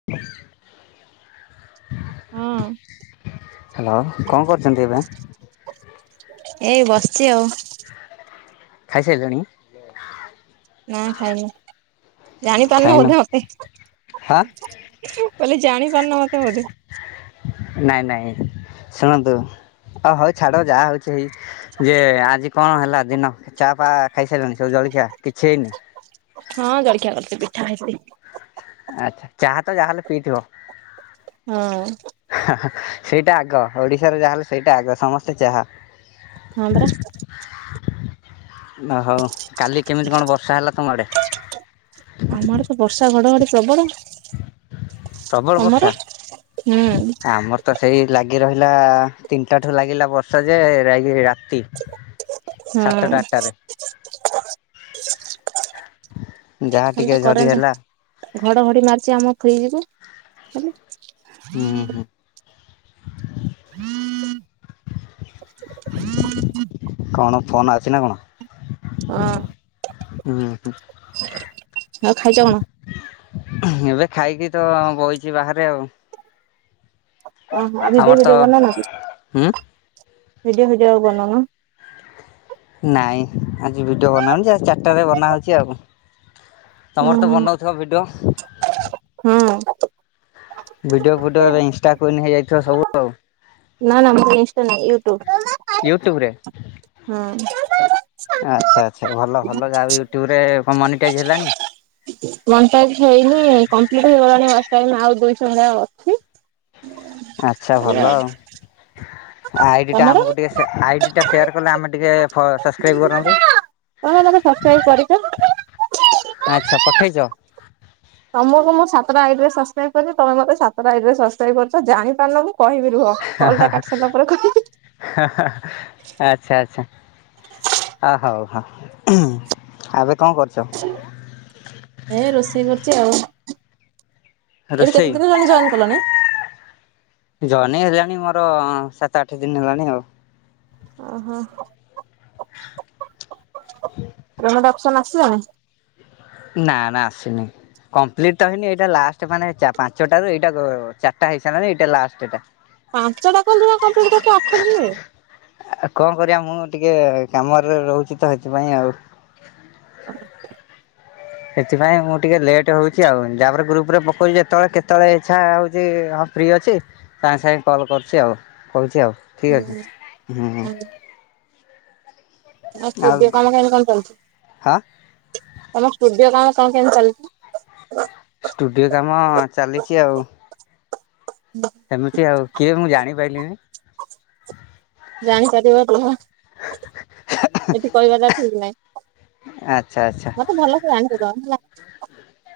[inaudible] ହଁ। ହ୍ୟାଲୋ କଣ କରୁଚନ୍ତି ଏବେ? ଏଇ ବସିଚି ଆଉ। ଖାଇ ସାଇ ଲଣି? ନା ଖାଇନି ଜାଣି ପାରୁନ ଖାଇନ ବୋଧେ ମତେ? ହଁ ବଲେ ଜାଣି ପାରୁନ ମୋତେ ବୋଧେ? ନାଇଁ ନାଇଁ ଶୁଣନ୍ତୁ ଅ ହଉ ଛାଡ ଯାହା ହଉଚ୍ କିଛିକଯେ ଆଜି କଣ ହେଲା ଦିନ ଚା ଫା ଖାଇସାଇଲଣି ସବୁ ଜଳଖିଆ କିଛି ହେଇନି? ହଁ ଜଳଖିଆ କରିଛି ପିଠା ଖାଇଚି। ଆଚ୍ଛା ଚାହା ତ ଯାହାଲେ ପିଇଥିବ। ହଁ। ହାହା ସେଇଟା ଆଗ ଓଡିଶାର ଯାହାହେଲେ ସେଇଟା ଆଗ ସମସ୍ତେ ଚାହା। ହଁ ପରା। ହଁ ହଉ କାଲି କେମିତି କଣ ବର୍ଷା ହେଲା ତମ ଆଡ଼େ? ଆମ ଆଡେ ତ ବର୍ଷା ଘଡଘଡି ପ୍ରବଳ। ପ୍ରବଳ ବର୍ଷା? ତମର? ହୁଁ। ଆମର ତ ସେଇ ଲାଗି ରହିଲା ତିନିଟା ଠୁ ଲାଗିଲା ବର୍ଷା ଯେ ଯାଇକିରି ରାତି। ସାତଟା ଆଠଟାରେ ହୁଁ। ଯାହା ଖାଲି ଟିକେ ତ ଝରି କରେଣ୍ଟ ହେଲା ଘଡଘଡି ମାରିଛି ଆମ ଫ୍ରିଜ କୁ କାଲି। ହୁଁ ହୁଁ। [inaudible] କଣ ଫୋନ ଆଉଛି ନା କଣ? ହଁ। ହୁଁ ହୁଁ। ଆଉ ଖାଇଛ କଣ? ଏବେ ଖାଇକି ତ ବଇଚି ବାହାରେ ଆଉ। ଓ ହଁ ଭିଡିଓ ଆମର ତ ଭିଡିଓ ବନଉନ କି? ହୁଁ ଭିଡିଓ ଭିଡିଓ ଆଉ ବନଉନ? ନାଇଁ ଆଜି ଭିଡିଓ ବନାହଉନି ଚାରିଟା ରେ ବନାହଉଛି ଆଉ। ତମର ତ ବନଉଥିବ ଭିଡିଓ? ହୁଁ। ଭିଡିଓ ଫିଡ଼ିଓ ଏବେ ଇନଷ୍ଟା କୁଇନ୍ ହେଇଯାଇଥିବ, ସବୁ ଆଉ। ନା ନା, ମୋର ଇନଷ୍ଟା ନାଇ, ୟୁଟ୍ୟୁବ ୟୁଟ୍ୟୁବ ରେ ହୁଁ। ଆଚ୍ଛା, ଆଚ୍ଛା, ଭଲ ଭଲ, ଯାହାବି ୟୁଟ୍ୟୁବୁରେ କଣ ମନିଟାଇଜ ହେଲାଣି? ମନିଟାଇଜ ହେଇନି, କମ୍ପ୍ଲିଟ୍ ହେଇଗଲାଣି ୱାଚ୍ ଟାଇମ୍, ଆଉ ଦୁଇଶହ ଭଳିଆ ଅଛି ଆଚ୍ଛା ଭଲ ଆଉ। ଆଇଡିଟା ଆମକୁ ଟିକେ ସେ, ତମର? ଆଇଡିଟା ସେୟାର କଲେ ଆମେ ଟିକେ ସସ୍କ୍ରାଇବ କରନ୍ତୁ। ତମେ ମୋତେ ସସ୍କ୍ରାଇବ କରିଚ। ଆଚ୍ଛା, ପଠେଇଛ? ତମକୁ ମୁଁ ସାତଟା ଆଇଡିରେ ସସ୍କ୍ରାଇବ କରିଚି, ତମେ ମତେ ସାତଟା ଆଇଡିରେ ସସ୍କ୍ରାଇବ କରିଚ, ଜାଣିପାରୁନ ମୁଁ କହିବିନି। ରୁହ, କଲ୍‌ଟା କାଟି ସାରିଲା ପରେ କହିହି। ହା ହା, ଆଚ୍ଛା, ଆଚ୍ଛା। ଆ, ହଉ, ହଁ, ହୁଁ, ଏବେ କଣ କରୁଚ? ଏ ରୋଷେଇ କରୁଚି ଆଉ। ଏଠି ରୋଷେଇ କେତେ ଦିନ ହେଲାଣି ଜଏନ୍ କଲଣି? ଜଏନି ହେଲାଣି ମୋର ସାତ ଆଠ ଦିନ ହେଲାଣି ଆଉ। ଓହୋ, [unintelligible] ପେମେଣ୍ଟ ଅପ୍ସନ୍ ଆସିଲାଣି? ନା ନା, ଆସିନି। କମ୍ପ୍ଲିଟ ତ ହେଇନି, ଏଇଟା ଲାଷ୍ଟ, ମାନେ ଚା ପାଞ୍ଚଟାରୁ ଏଇଟା ଗ ଚାରିଟା ହେଇସାରିଲାଣି, ଏଇଟା ଲାଷ୍ଟଟା। ପାଞ୍ଚଟା କଲ ଜମା କମ୍ପିଟି କରିଚ, ଆଠ ଦିନରେ? ଆଉ କଣ କରିବା, ମୁଁ ଟିକେ କାମରେ ରହୁଚି ତ, ହେଥିପାଇଁ ଆଉ। [unintelligible] ସେଥିପାଇଁ ମୁଁ ଟିକେ ଲେଟ୍ ହଉଚି ଆଉ, ଯାହାପରେ ଗ୍ରୁପରେ ପକଉଚି ଯେତେବେଳେ କେତେବେଳେ ଇଚ୍ଛା ହଉଚି ଅ ଫ୍ରି ଅଛି, ସାଙ୍ଗେ ସାଙ୍ଗେ କଲ୍ କରୁଚି ଆଉ, କହୁଚି ଆଉ, ଠିକ୍ ହୁଁ ଅଛି, ହୁଁ ହୁଁ। ତମ ଆଉ ଷ୍ଟୁଡିଓ କାମ କେମତି କଣ ଚାଲିଚି? ହଁ ତମ ଷ୍ଟୁଡିଓ କାମ କଣ କେମିତି ଚାଲିଚି? ଷ୍ଟୁଡିଓ କାମ ଚାଲିଚି ଆଉ। [unintelligible] ଏମିତି ଆଉ, କିଏ ମୁଁ ଜାଣିପାଇଲିନି? ଜାଣିପାରିବ, ରୁହ, ଏଠି କହିବାଟା ଠିକ ନାଇ। ଆଚ୍ଛା ଆଚ୍ଛା। ମତେ ଭଲ ସେ ଜାଣିଚତ, ହେଲା।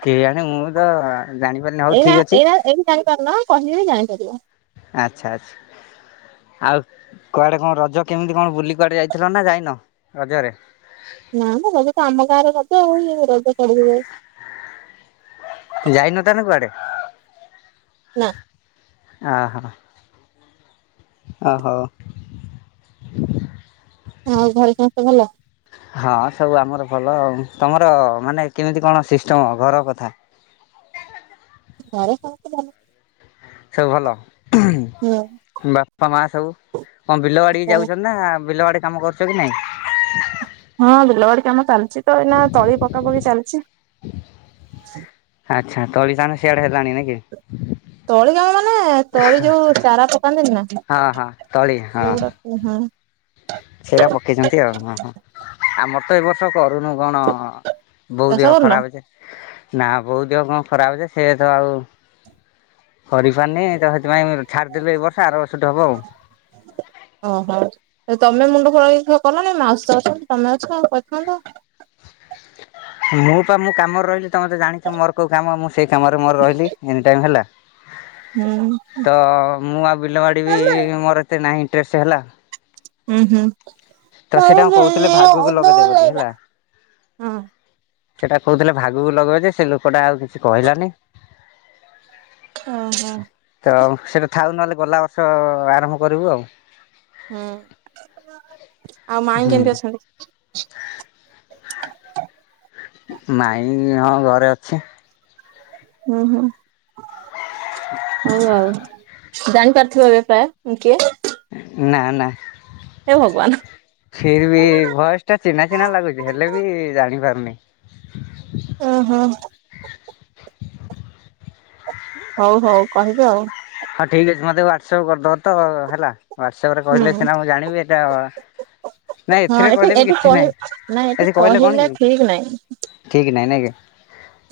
କେଜାଣି, ମୁଁ ତ ଜାଣିପାରୁନ ଏଇନା ଏଇନା ଏଇନୁ ଜାଣିପାରୁନ, କହିଲେ ଜାଣିପାରିବ। ଆଚ୍ଛା ଆଚ୍ଛା। ଆଉ କୁଆଡେ କଣ ରଜ, କେମିତି କଣ ବୁଲି କୁଆଡେ ଯାଇଥିଲ ନା ଯାଇନ, ରଜରେ? ନା ମ, ରଜ ତ ଆମ ଗାଁରେ ରଜ, ଆଉ ଇଏ ରଜ କୁଆଡେ ଯିବ। ଯାଇନ ତାହେନେ କୁଆଡେ? ନା। ଆହା, ଓହୋ ଆଉ ଘରେ ସମସ୍ତେ ଭଲ? ହଁ, ସବୁ ଆମର ଭଲ ଆଉ, ତମର ମାନେ କେମିତି କଣ ସିଷ୍ଟମ ଘର କଥା? ଘର ସମସ୍ତେ ଭଲ। ସବୁ ଭଲ, ଉଁ। ହଁ। ବାପା ମା ସବୁ କଣ ବିଲ ବାଡିିକି ଭଲ। ଯାଉଛନ୍ତି। ନା ବିଲ ବାଡି କାମ କରୁଚ କି ନାଇଁ? ହଁ ବିଲବାଡି କାମ ଚାଲିଚିତ ଏଇନା ତଳି ପକା ପକି ଚାଲିଚି। ଆଚ୍ଛା ତଳି ତାନେ ସିଆଡେ ହେଲାଣି ନାଇଁ କି? ତଳି କାମ ମାନେ ତଳି ଯୋଉ ଚାରା ପକାନ୍ତିନି ନା। ହଁ ହଁ ତଳି ହଁ। ଉହୁଁ। ସେରା ପକେଇଛନ୍ତି ଆଉ ହଁ ହଁ ଆମର ତ ଏ ବର୍ଷ କରୁନୁ କଣ ବୋଉ ଚାଷ ଦେହ କରୁନ? ଖରାପ ଅଛେ ନା ବୋଉ ଦେହ କଣ ଖରାପ ଅଛେ ସେ ତ ଆଉ କରିପାରୁନି ତ ସେଥିପାଇଁ ଛାଡିଦେଲେୁ ଏଇ ବର୍ଷ ଆର ବର୍ଷଠୁ ହବ ଆଉ। ଓହୋ ତମେ ମୁଣ୍ଡକୁ ନଗେଇ ସବୁ କଲନି ମାଉସିତ ଅଛନ୍ତି ତମେ ଅଛ ଆଉ କରିଥାନ୍ତ। ମୁଁ ପା ମୁଁ କାମରେ ରହିଲି ତମେ ତେ ଜଣିଛ ମୋର କୋଉ କାମ ମୁଁ ସେଇ କାମରେ ମୋର ରହିଲି ଏନି ଟାଇମ ହେଲା। ହୁଁ। ତ ମୁଁ ଆଉ ବିଲବାଡି ବି ମୋର ଏତେ ନାହିଁ ଇଣ୍ଟରେଷ୍ଟ ହେଲା। ହୁଁ ହୁଁ ତ ସେଇଟା କହୁଥିଲେ ଭାଗକୁ ଲଗେଇଦେ ବୋଲି ହଁ। ସେଟା କହୁଥିଲେ ଭାଗକୁ ଲଗେଇବା ଯେ ସେ ଲୋକଟା ଆଉ କିଛି କହିଲାନି। ଓ ହୋ ତ ସେଇଟା ଥାଉ ନହେଲେ ଗଲା ବର୍ଷ ଆରମ୍ଭ କରିବୁ ଆଉ। ହୁଁ ଆଉ ମାଇଁ ହୁଁ କେମିତି ଅଛନ୍ତି? ମାଇ ହଁ ଘରେ ଅଛି। ହୁଁ ହୁଁ ହଉ ଆଉ। ଜାଣିପାରୁଥିବ ଏବେ ପ୍ରାୟ ମୁଁ କିଏ? ନା ନା। ହେ ଭଗବାନ। ଫିର ବି ଭୟସ ଟା ଚିହ୍ନା ଚିହ୍ନା ଲାଗୁଛି ହେଲେ ବି ଜାଣି ପାରୁନି। ଉଁ ହୁଁ। ହଉ ହଉ କହିବି ଆଉ। ହଁ ଠିକ୍ ଅଛି ମତେ ହ୍ୱାଟସପ୍ କରିଦବ ତ ହେଲା। ହ୍ୱାଟ୍ସଆପ ରେ କହିଲେ ହୁଁ ସିନା ମୁଁ ଜାଣିବି ଏଟା ନାଇଁ ହଁ ଏଥିରେ ଏଠି କହିଲେ ବି ଏଠି କିଛି କହି ନାଇଁ ନାଇଁ ଏଠି କହିଲେ କଣ କି? ଠିକ ଠିକ ନାଇଁ ନାଇଁ କି?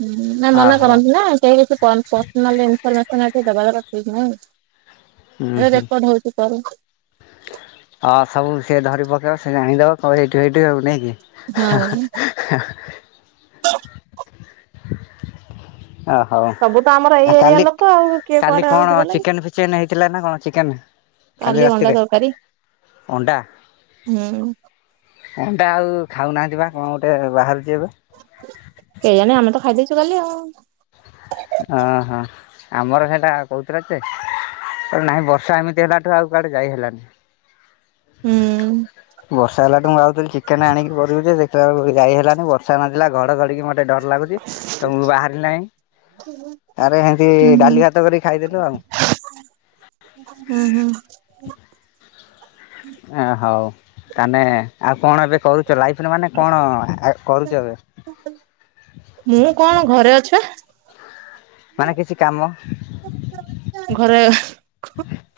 ହୁଁ ନା ମନା ଓହୋ କରନ୍ତି ନା। କେହି କିଛି ପନ ପର୍ସନାଲ ଇନ୍ଫରମେଶନ ଏଠି ଦବାକଥା ଠିକ ନୁଁହୁ ହୁଁ ଏଠି ହୁଁ ରେକର୍ଡ ହଉଛି। ସେପ [unintelligible] ହଁ ସବୁ ସିଏ ଧରି ପକେଇବ ସେ ଜାଣିଦବ କଇବ ଏଇଠୁ ହେଇଠୁ ନାଇକି। ହ ହଁ ଓ ହଉ ସବୁ ତ ଆମର ଏଇ ଆଉ ଏରିଆ କାଲି ଲୋକ ଆଉ କିଏ କାଲି କୁଆଡେ ଆଉ କଣ ଗଲା କି? ଚିକେନ୍ ଫିକେନ୍ ହେଇଥିଲା ନା କଣ ଚିକେନ୍ କାଲି ଅଣ୍ଡା ତରକାରୀ ଅଣ୍ଡା ହୁଁ। ଅଣ୍ଡା ଆଉ ଖାଉନାହାନ୍ତି ବା କଣ ଗୋଟେ ବାହାରୁଛି ଏବେ? କେଜାଣି ଆମେ ତ ଖାଇ ଦେଇଛୁ କାଲି ଆଉ। ଓହୋ ଆମର ସେଟା କହୁଥିଲା ଯେ ନହିଁ ବର୍ଷା ଏମିତି ହେଲାଠୁ ଆଉ କୁଆଡେ ଯାଇ ହେଲାନି। ହୁଁ। ବର୍ଷା ହେଲାଠୁ ମୁଁ ଭାଉଥିଲି ଚିକେନ ଆଣିକି କରିବି ଯେ ଦେ ତ ଆଉ ଯାଇ ହେଲାନି ବର୍ଷା ନଥିଲା ଘଡ ଘଡିକି ମୋତେ ଡର ଲାଗୁଛି ତ ମୁଁ ବାହାରିଲି ନାହିଁ। ହୁଁ ଆରେ ଏମିତି ହୁଁ। ଡାଲି ଭାତ କରିକି ଖାଇଦେଲୁ ଆଉ। ହୁଁ ହୁଁ ଏ ହଉ ତାେ ଆଉ କଣ ଏବେ କରୁଛ ଲାଇଫ୍ରେ ମାନେ କଣ କରୁଛ ଏବେ। ମୁଁ କଣ ଘରେ ଅଛି ବା। ମାନେ କିଛି କାମ। ଘରେ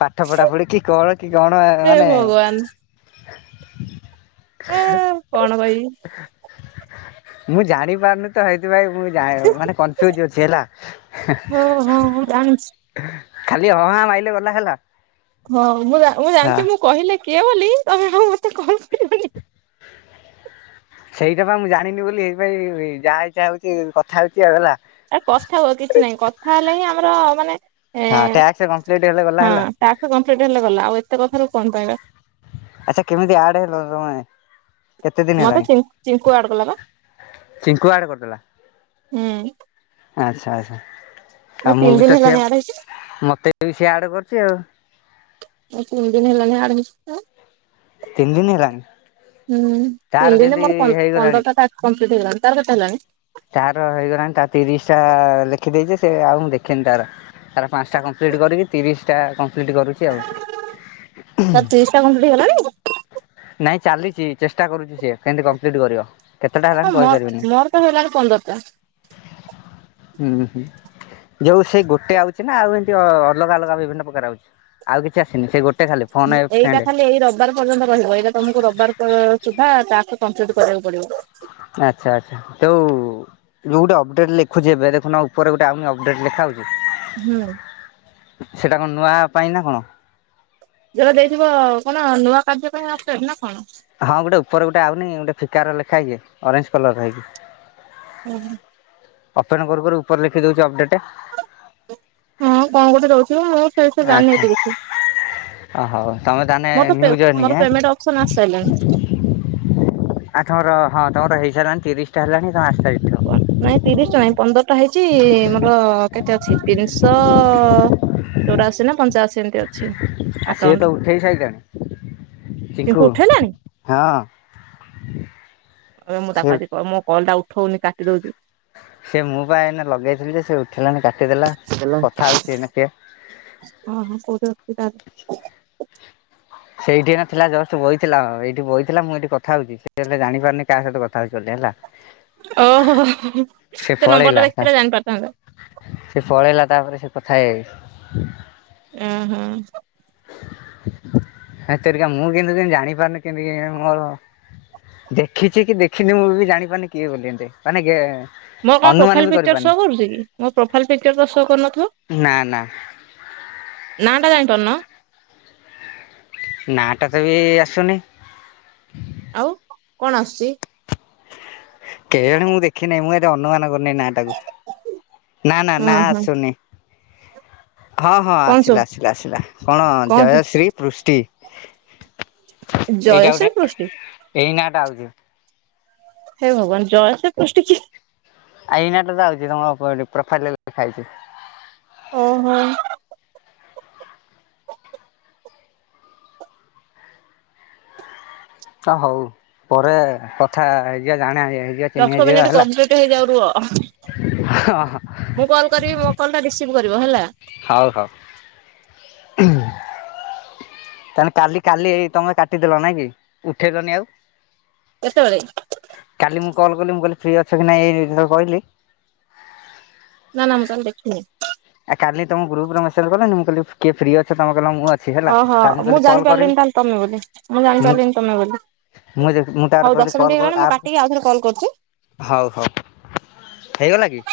ପାଠ ପଢା ପଢି କି କଣ କି କଣ ହେ ମାନେ? ଭଗବାନ ଏ [inaudible] କଣ କହିବି? ମୁଁ ଜାଣି ପାରୁନି ତ ହେଇଥି ପାଇଁ ମୁଁ ବି ଜାଣି ମାନେ କନଫ୍ୟୁଜ ଅଛି ହେଲା। ଓ ହୋ ହଁ ଜାଣିଛି। ଖାଲି ହଁ ହାଁ ମାଇଲେ ଗଲା ହେଲା। ହଁ ମୁଁ ମୁଁ ଜାଣିଚି ହଁ ମୁଁ କହିଲେ କିଏ ବୋଲି ତମେ ଆଉ ମତେ କଲ୍ କରିବନି। [inaudible] ସେଇଟା ପା ମୁଁ ଜାଣିନି ବୋଲି ସେଇଥି ପାଇଁ ଯାହା ଇଚ୍ଛା ହୋଉଚି କଥା ହୋଉଚି ଆଉ ହେଲା। ଆ କଥା ହୁଅ କିଛି ନାହିଁ କଥା ହେଲେ ହିଁ ଆମର ମାନେ ହଁ ଟ୍ୟାକ୍ସ କମ୍ପ୍ଲିଟ ହେଲେ ଗଲା ହଁ। ହେଲା। ଟାସ୍କ କମ୍ପ୍ଲିଟ ହେଲେ ଗଲା ଆଉ ଏତେ କଥାରୁ କଣ ପାଇବା। ଆଚ୍ଛା କେମିତି ଆଡ ହେଲ ତମେ। କେତେ ଦିନି ମତେ ହେଲାଣି ଚି ଚିଙ୍କୁ ଆଡ କଲା ବା ଚିଙ୍କୁ ଆଡ କରିଦେଲା। ହୁଁ ଆଚ୍ଛା ଆଚ୍ଛା ଆ ମୁଁ ତିନି ବି ଦିନ ତ ହେଲାଣି ଆଡ ହେଇଛି। ସେୟା ମତେ ବି ସିଏ ଆଡ କରିଚି ଆଉ। ତିନି ଦିନି ହେଲାଣି ଆଡ ହେଇଚିତ। ତିନି ଦିନ ହେଲାଣି? ହୁଁ ତାର ତିନି ଦିନେ କେମିତି ମୋର ହେଇଗଲାଣି। ପନ୍ଦରଟା ଟାସ୍କ କପ୍ଲିଟି ହେଇଗଲାଣି ତାର କେତେ ହେଲାଣି? ତାର ହେଇଗଲାଣି ତା ତିରିଶ ଟା ଲେଖିଦେଇଚି ସେ ଆଉ ମୁଁ ଦେଖୀନି ତାର। ତାର ପାସଂଟା କମ୍ପ୍ଲିଟ୍ କରିକି ତିରିଶଟା କମ୍ପ୍ଲିଟ୍ କରୁଚି ଆଉ। ତାର ତିରିଶୀ ଟା କମ୍ପଲିଟ୍ ହେଲାଣି। ନାଇଁ ଚାଲିଚି ଚେଷ୍ଟା କରୁଚି ସିଏ କେମିତି କମ୍ପ୍ଲିଟ କରିବ। କେତେଟା ହେଲାଣି ହଁ ମୋର ମୋର ତ ହେଇ ଗଲାଣି ପନ୍ଦରଟା। ଉଁ ହୁଁ। ଯୋଉ ସେଇ ଗୋଟେ ଆଉଚି ନା ଆଉ ଏମିତି ଅଲଗା ଅଲଗା ବିଭିନ୍ନ ପ୍ରକାର ଆଉଚି ଆଉ କିଛି ଆସିନି ସେ ଗୋଟେ ଖାଲି ଫୋନ୍ ଏ ଏଇଟା ଫ୍ରେଣ୍ଡ୍। ଖାଲି ଏଇ ରବ [unintelligible] ଏଇଟା ତମକୁ ରବିବାର ସୁଧା ଟାସ୍କ କପ୍ଲିଟ କରିବାକୁ ପଡିବ ଆଚ୍ଛା ଆଛା ଯୋଉ ଯୋଉ ଗୁଟେ ଅପଡେଟ ଲେଖୁଚି ଏଵେ ଦେଖୁନ ଉପରେ ଗୁଟେ ଆଉନି ଅପଡେଟ ଲେଖା ହୋଉଚି। ହୁଁ। ସେଟା କଣ ନୂଆ ହଵା ପାଇଁ ନା କଣ। ଯୋଉଟା ଦେଇଥିବ କଣ ନୂଆ କାର୍ଯ୍ୟ ପାଇଁ ଅପଡେଟ ନା କଣ। ହଁ ଗୁଟେ ଉପରେ ଗୁଟେ ଆଉନି ଗୋଟେ ଫିକାର ଲେଖାହେଇକି ଅରେଞ୍ଜ କଲରର। [inaudible] ଓପୋନ୍ କରୁ କରୁ ଉପରେ ଲେଖିଦୋଉଚି ଅପଡେଟ୍। ହଁ କଣ ଗୋଟେ ରହୁଥୁବ ମୁଁ ସେ ବିଷୟରେ ଜାଣିନି ଆଚ୍ଛା ଏତେ କିଛି। ହଉ ତମେ ତାହେଲେ ମୋର ତ ପ୍ରେ ନ୍ୟୁ ଜଏନିଂ ମୋର ଆଁ? ପ୍ରେମେଣ୍ଟ ଅପସନ ଆଶୀ ସା ରିଲାଣି। ଆ ତମର ହଁ ତମର ହେଇସାରିଲାଣି ତିରିଶଟା ହେଲାଣି ମୋର ଆଠଟା ହେଇଛି ନାଇଁ ତିରିଶଟା ନାଇଁ ପନ୍ଦରଟା ହେଇଚି ମୋର କେତେ ଅଛି ତିନିଶ ଚୋରାଶୀ ନା ପଞ୍ଚାଅଶୀ ଏମିତି ଅଛି। ଆ ସିଏ ଆକାଉଣ୍ଟ ତ ଉଠେଇ ସାଇିଲାଣି କିନ୍ତୁ ଚିଙ୍କୁ। ଉଠେଇଲାଣି ହଁ। ଏବେ ମୁଁ ସେ ତାକୁ ଆଜି କ ମୋ କଲ ଟା ଉଠୋଉନି କାଟି ଦଉଚି। ସେୟା ମୁଁ ପା ଏଇନା ଲଗେଇଥିଲି ଯେ ସେ ଉଠେଇ ଲାନି କାଟିଦେଲା। କଥା ହଉଛି ଏଇନା ସିଏ। [unintelligible] ସେଇଠି ଏଇନା ଥିଲା ଜଷ୍ଟ ବଇଥିଲା ଏଇଠି ବଇ ଥିଲା ମୁଁ ଏଇଠି କଥା ହୋଉଚି ସେ ହେଲେ ଜାଣିପାରୁନି କାହା ସହିତ କଥା ହୋଉଚି ହେଲା। [unintelligible] ଓହୋ ହୋ ହୋ ସେ ନମ୍ବର ଟା ଦେଖି ଥିଲେ ଜାଣିପାରିଥାନ୍ତା। ସେ ପଳେଇଲା ତାପରେ ସେ କଥା ହେଇ ହେଇ। ଅଁ ହଁ। ହେ ତେରିକା ମୁଁ କିନ୍ତୁ ଜାଣି ପାରୁନି କେମିତି କେଜାଣି ମୋରୋ। ଦେଖିଚି କି ଦେଖିନି ମୁଁ ବି ଜାଣିପାରୁନି କିଏ ବୋଲିଏତେ ମାନେ ଗେ ମୋର କଣ ଅନୁମାନ ପ୍ରୋଫାଇଲ ବି ପିକଚର କରିପାରୁନି ଶୋ କରୁଚି କି ମୋ ପ୍ରୋଫାଇଲ ପିକଚର ତ ଶୋ କରୁନଥିବ। ନା ନା ନା ଟା ଜାଣିପାରୁନ? ନା ଟା ତ ବି ଆସୁନି। ଆଉ କଣ ଆସୁଛି? କେ ଜାଣେ ମୁଁ ଦେଖିନାହିଁ, ମୁଁ ଏତେ ଅନୁମାନ କରୁନି ନା ଟାକୁ। ନା ନା ଉଁ ନା ହୁଁ ଆସୁନି। ହଁ ହଁ କଣ ସବୁ ଆସିଲା ଆସିଲା ଆସିଲା, କଣ ଜୟଶ୍ରୀ ପୃଷ୍ଟି। ଏଇଟା ଜୟଶ୍ରୀ ଗୋଟେ ପୃଷ୍ଟି ଏଇ ନା ଟା ଆଉଛି। ହେଇ ଭଗବାନ ଜୟଶ୍ରୀ ପୃଷ୍ଟି କିଏ? ଆଇ ଏଇ ନା ଟା ତ ଆଉଛି ତମ ପ୍ରୋଫାଇଲ୍ ରେ ଲେଖା ହେଇଛି। ଓହୋ। ଆ ଛା ହଉ ପରେ କଥା ହେଇଯିବା ଜାଣେ ଆଗେ। ଟିକେ ଦଶ ଚିହ୍ନିହେଇଯିବା ମିନିଟ୍ ହେଲା। କମ୍ପ୍ଲିଟ ହେଇଯାଉ ରୁହ ହ ହ। ମୁଁ କଲ୍ କରିବି ମୋ କଲ୍ ଟା ରିସିଭ୍ କରିବ ହେଲା। ହଉ ହଉ ହୁଁ। ତାଲେ କାଲି କାଲି ଏଇ ତମେ କାଟିଦେଲ ନାଇ କି? ଉଠେଇଲନି ଆଉ। କେତେବେଳେ? କାଲି ମୁଁ କଲ୍ କଲି ମୁଁ କଇଲି ଫ୍ରି ଅଛି କି ନାଇଁ କହିଲି ନା ନା ମୁଁ କାଲି ଦେଖିନି। ଆ କାଲି ତମ ଗ୍ରୁପରେ ମେସେଜ କଲେନି ମୁଁ କହିଲି କିଏ ଫ୍ରି ଅଛ ତମ କହିଲ ମୁଁ ଅଛି। ହେଲା ଓହୋ ତା କହିଲି ମୁଁ କଲ୍ କରିବି ଜାଣିପାରିଲିନି ତାହେଲେ ତମେ ବୋଲି। ମୁଁ ଜାଣିପାରିଲିନି ତମେ ବୋଲି। ମୁଁ ମୁଁ ତାପରେ ହଉ କହିଲି ଦଶ ମିନିଟ୍ କଲ୍ କର ହେଇଗଲାଣି ମୁଁ ଆପ୍ କାଟିକି ଆଉଥରେ କଲ କରୁଛି। ହଉ ହଉ ହେଇଗଲା କି?